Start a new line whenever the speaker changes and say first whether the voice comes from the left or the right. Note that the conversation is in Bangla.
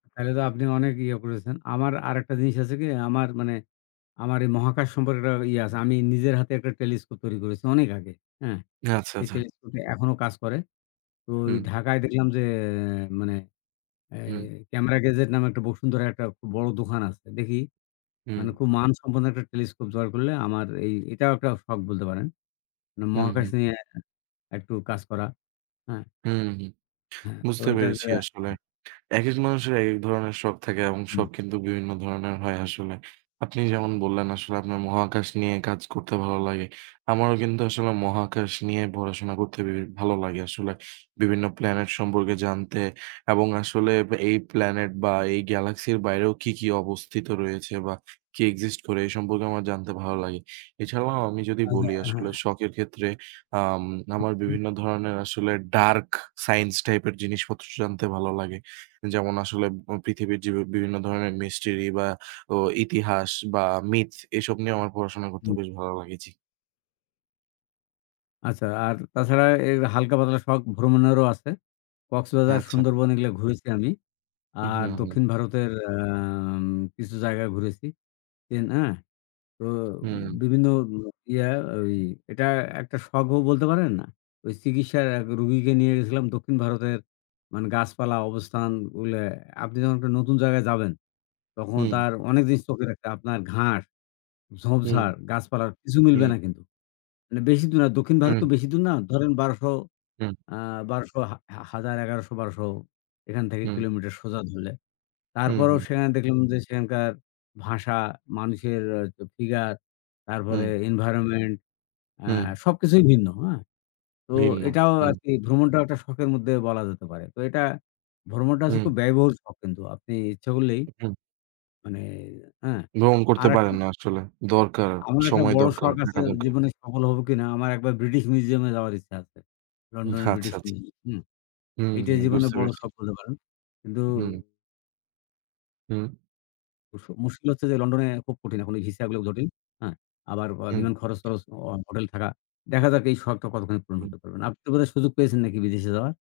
left: একেতো আপনি অনেক ইয়ে করেছেন। আমার আরেকটা জিনিস আছে কি? আমার মানে আমার এ মহাকাশ সম্পর্কে একটা ইয়ে আছে। আমি নিজের হাতে একটা টেলিস্কোপ তৈরি করেছি অনেক আগে, হ্যাঁ?
right: আচ্ছা,
left: সেই
right: আচ্ছা।
left: টেলিস্কোপটা এখনও কাজ করে। তো
right: হুম।
left: এই ঢাকায় দেখলাম যে, মানে এ
right: হুম।
left: ক্যামেরা গেজেট নামে একটা বসুন্ধরায় একটা খুব বড় দোকান আছে। দেখি
right: হুম।
left: মানে খুব মানসম্পন্ন একটা টেলিস্কোপ জোগাড় করলে আমার এই এটাও একটা শখ বলতে পারেন। উম
right: হুম,
left: মহাকাশ
right: হুম।
left: নিয়ে একটু কাজ করা, হ্যাঁ?
right: হুম, হুম।
left: হ্যাঁ। তো
right: বুঝতে
left: এটা যে
right: পেরেছি আসলে। একেক মানুষের একেক ধরনের শখ থাকে এবং
left: হুম।
right: শখ কিন্তু বিভিন্ন ধরনের হয় আসলে। আপনি যেমন বললেন আসলে আপনার মহাকাশ নিয়ে কাজ করতে ভালো লাগে। আমারও কিন্তু আসলে মহাকাশ নিয়ে পড়াশোনা করতে বে ভালো লাগে আসলে। বিভিন্ন প্ল্যানেট সম্পর্কে জানতে এবং আসলে এই প্ল্যানেট বা এই গ্যালাক্সির বাইরেও কি, কি অবস্থিত রয়েছে বা কি exist করে এ সম্পর্কে আমার জানতে ভালো লাগে। এছাড়াও আমি যদি
left: আচ্ছা
right: বলি আসলে
left: হ্যাঁ।
right: শখের ক্ষেত্রে আম
left: হু,
right: আমার
left: হুম।
right: বিভিন্ন ধরনের আসলে dark science টাইপের জিনিসপত্র জানতে ভালো লাগে। যেমন আসলে পৃথিবীর যে, বিভিন্ন ধরনের mystery বা ও ইতিহাস বা মিথ। এসব নিয়ে আমার পড়াশোনা করতে
left: হুম।
right: বেশ ভালো লাগে, জ্বী।
left: আচ্ছা, আর তাছাড়া এর হালকা পাতলা শখ ভ্রমণেরও আছে। কক্সবাজার,
right: আচ্ছা।
left: সুন্দরবন এগুলা ঘুরেছি আমি।
right: উহ
left: আর
right: হুম, হুম।
left: দক্ষিণ ভারতের অ্যাম কিছু জায়গায় ঘুরেছি। তি না? তো
right: হুম।
left: বিভিন্ন ইয়া ঐ এটা একটা শখও বলতে পারেন। ওই চিকিৎসার এক রোগীকে নিয়ে গেছিলাম দক্ষিণ ভারতের মানে গাছপালা অবস্থান ওগুলা। আপনি যখন একটা নতুন জায়গায় যাবেন, তখন
right: হুম।
left: তার অনেক জিনিস চোখে রাখতে আপনার ঘাস,
right: হুম,
left: ঝোপঝাড়, গাছপালার কিছু মিলবে
right: হুম।
left: না কিন্তু। মানে বেশি দূর না, দক্ষিণ ভারত
right: হুম।
left: তো বেশি দূর না। ধরেন ১২০০
right: হুম।
left: আ বারোশো হা হাজার ১১০০-১২০০ এখান থেকে
right: হুম।
left: কিলোমিটার সোজা ধরলে।
right: হুম,
left: তারপরও
right: হুম।
left: সেখানে দেখলাম যে, সেখানকার ভাষা, মানুষের অ্যা তো ফিগার, তারপরে
right: হুম।
left: environment অ্যা
right: হুম।
left: সবকিছুই ভিন্ন, হ্যাঁ? তো
right: ভিন্ন,
left: এটাও
right: হুম।
left: আরকি ভ্রমণটাও একটা শখের মধ্যে বলা যেতে পারে। তো এটা ভ্রমণটা হচ্ছে
right: হুম।
left: খুব ব্যয়বহুল শখ কিন্তু। আপনি ইচ্ছা করলেই
right: উ হুম।
left: মানে হ্যাঁ,
right: ভ্রমণ করতে
left: আরেকটা
right: পারেন না আসলে। দরকার,
left: আমার একটা
right: সময়
left: বড়
right: দরকার,
left: শখ
right: হ্যাঁ,
left: আছে
right: টাকার দর
left: জীবনে সফল হব কিনা? আমার একবার British Museum এ যাওয়ার ইচ্ছা আছে। London
right: আচ্ছা,
left: এর British
right: আচ্ছা।
left: Museum হুম।
right: হুম,
left: এইটাই
right: হুম।
left: জীবনে
right: বুঝতে
left: বড়
right: পেরেছি।
left: শখ বলতে পারেন। কিন্তু
right: হুম। হুম।
left: মুশ মুশকিল হচ্ছে যে, লন্ডনে খুব কঠিন। এখন এ ভিসাগুলো জটিল, হ্যাঁ? আবার অ
right: হুম।
left: বিমান খরচ-টরছ, অ হোটেল থাকা। দেখা যাক এই শখটা কতখানি পূরণ
right: হুম।
left: হতে পারবেন। আপনি তো বোধহয় সুযোগ পেয়েছেন নাকি বিদেশে যাওয়ার?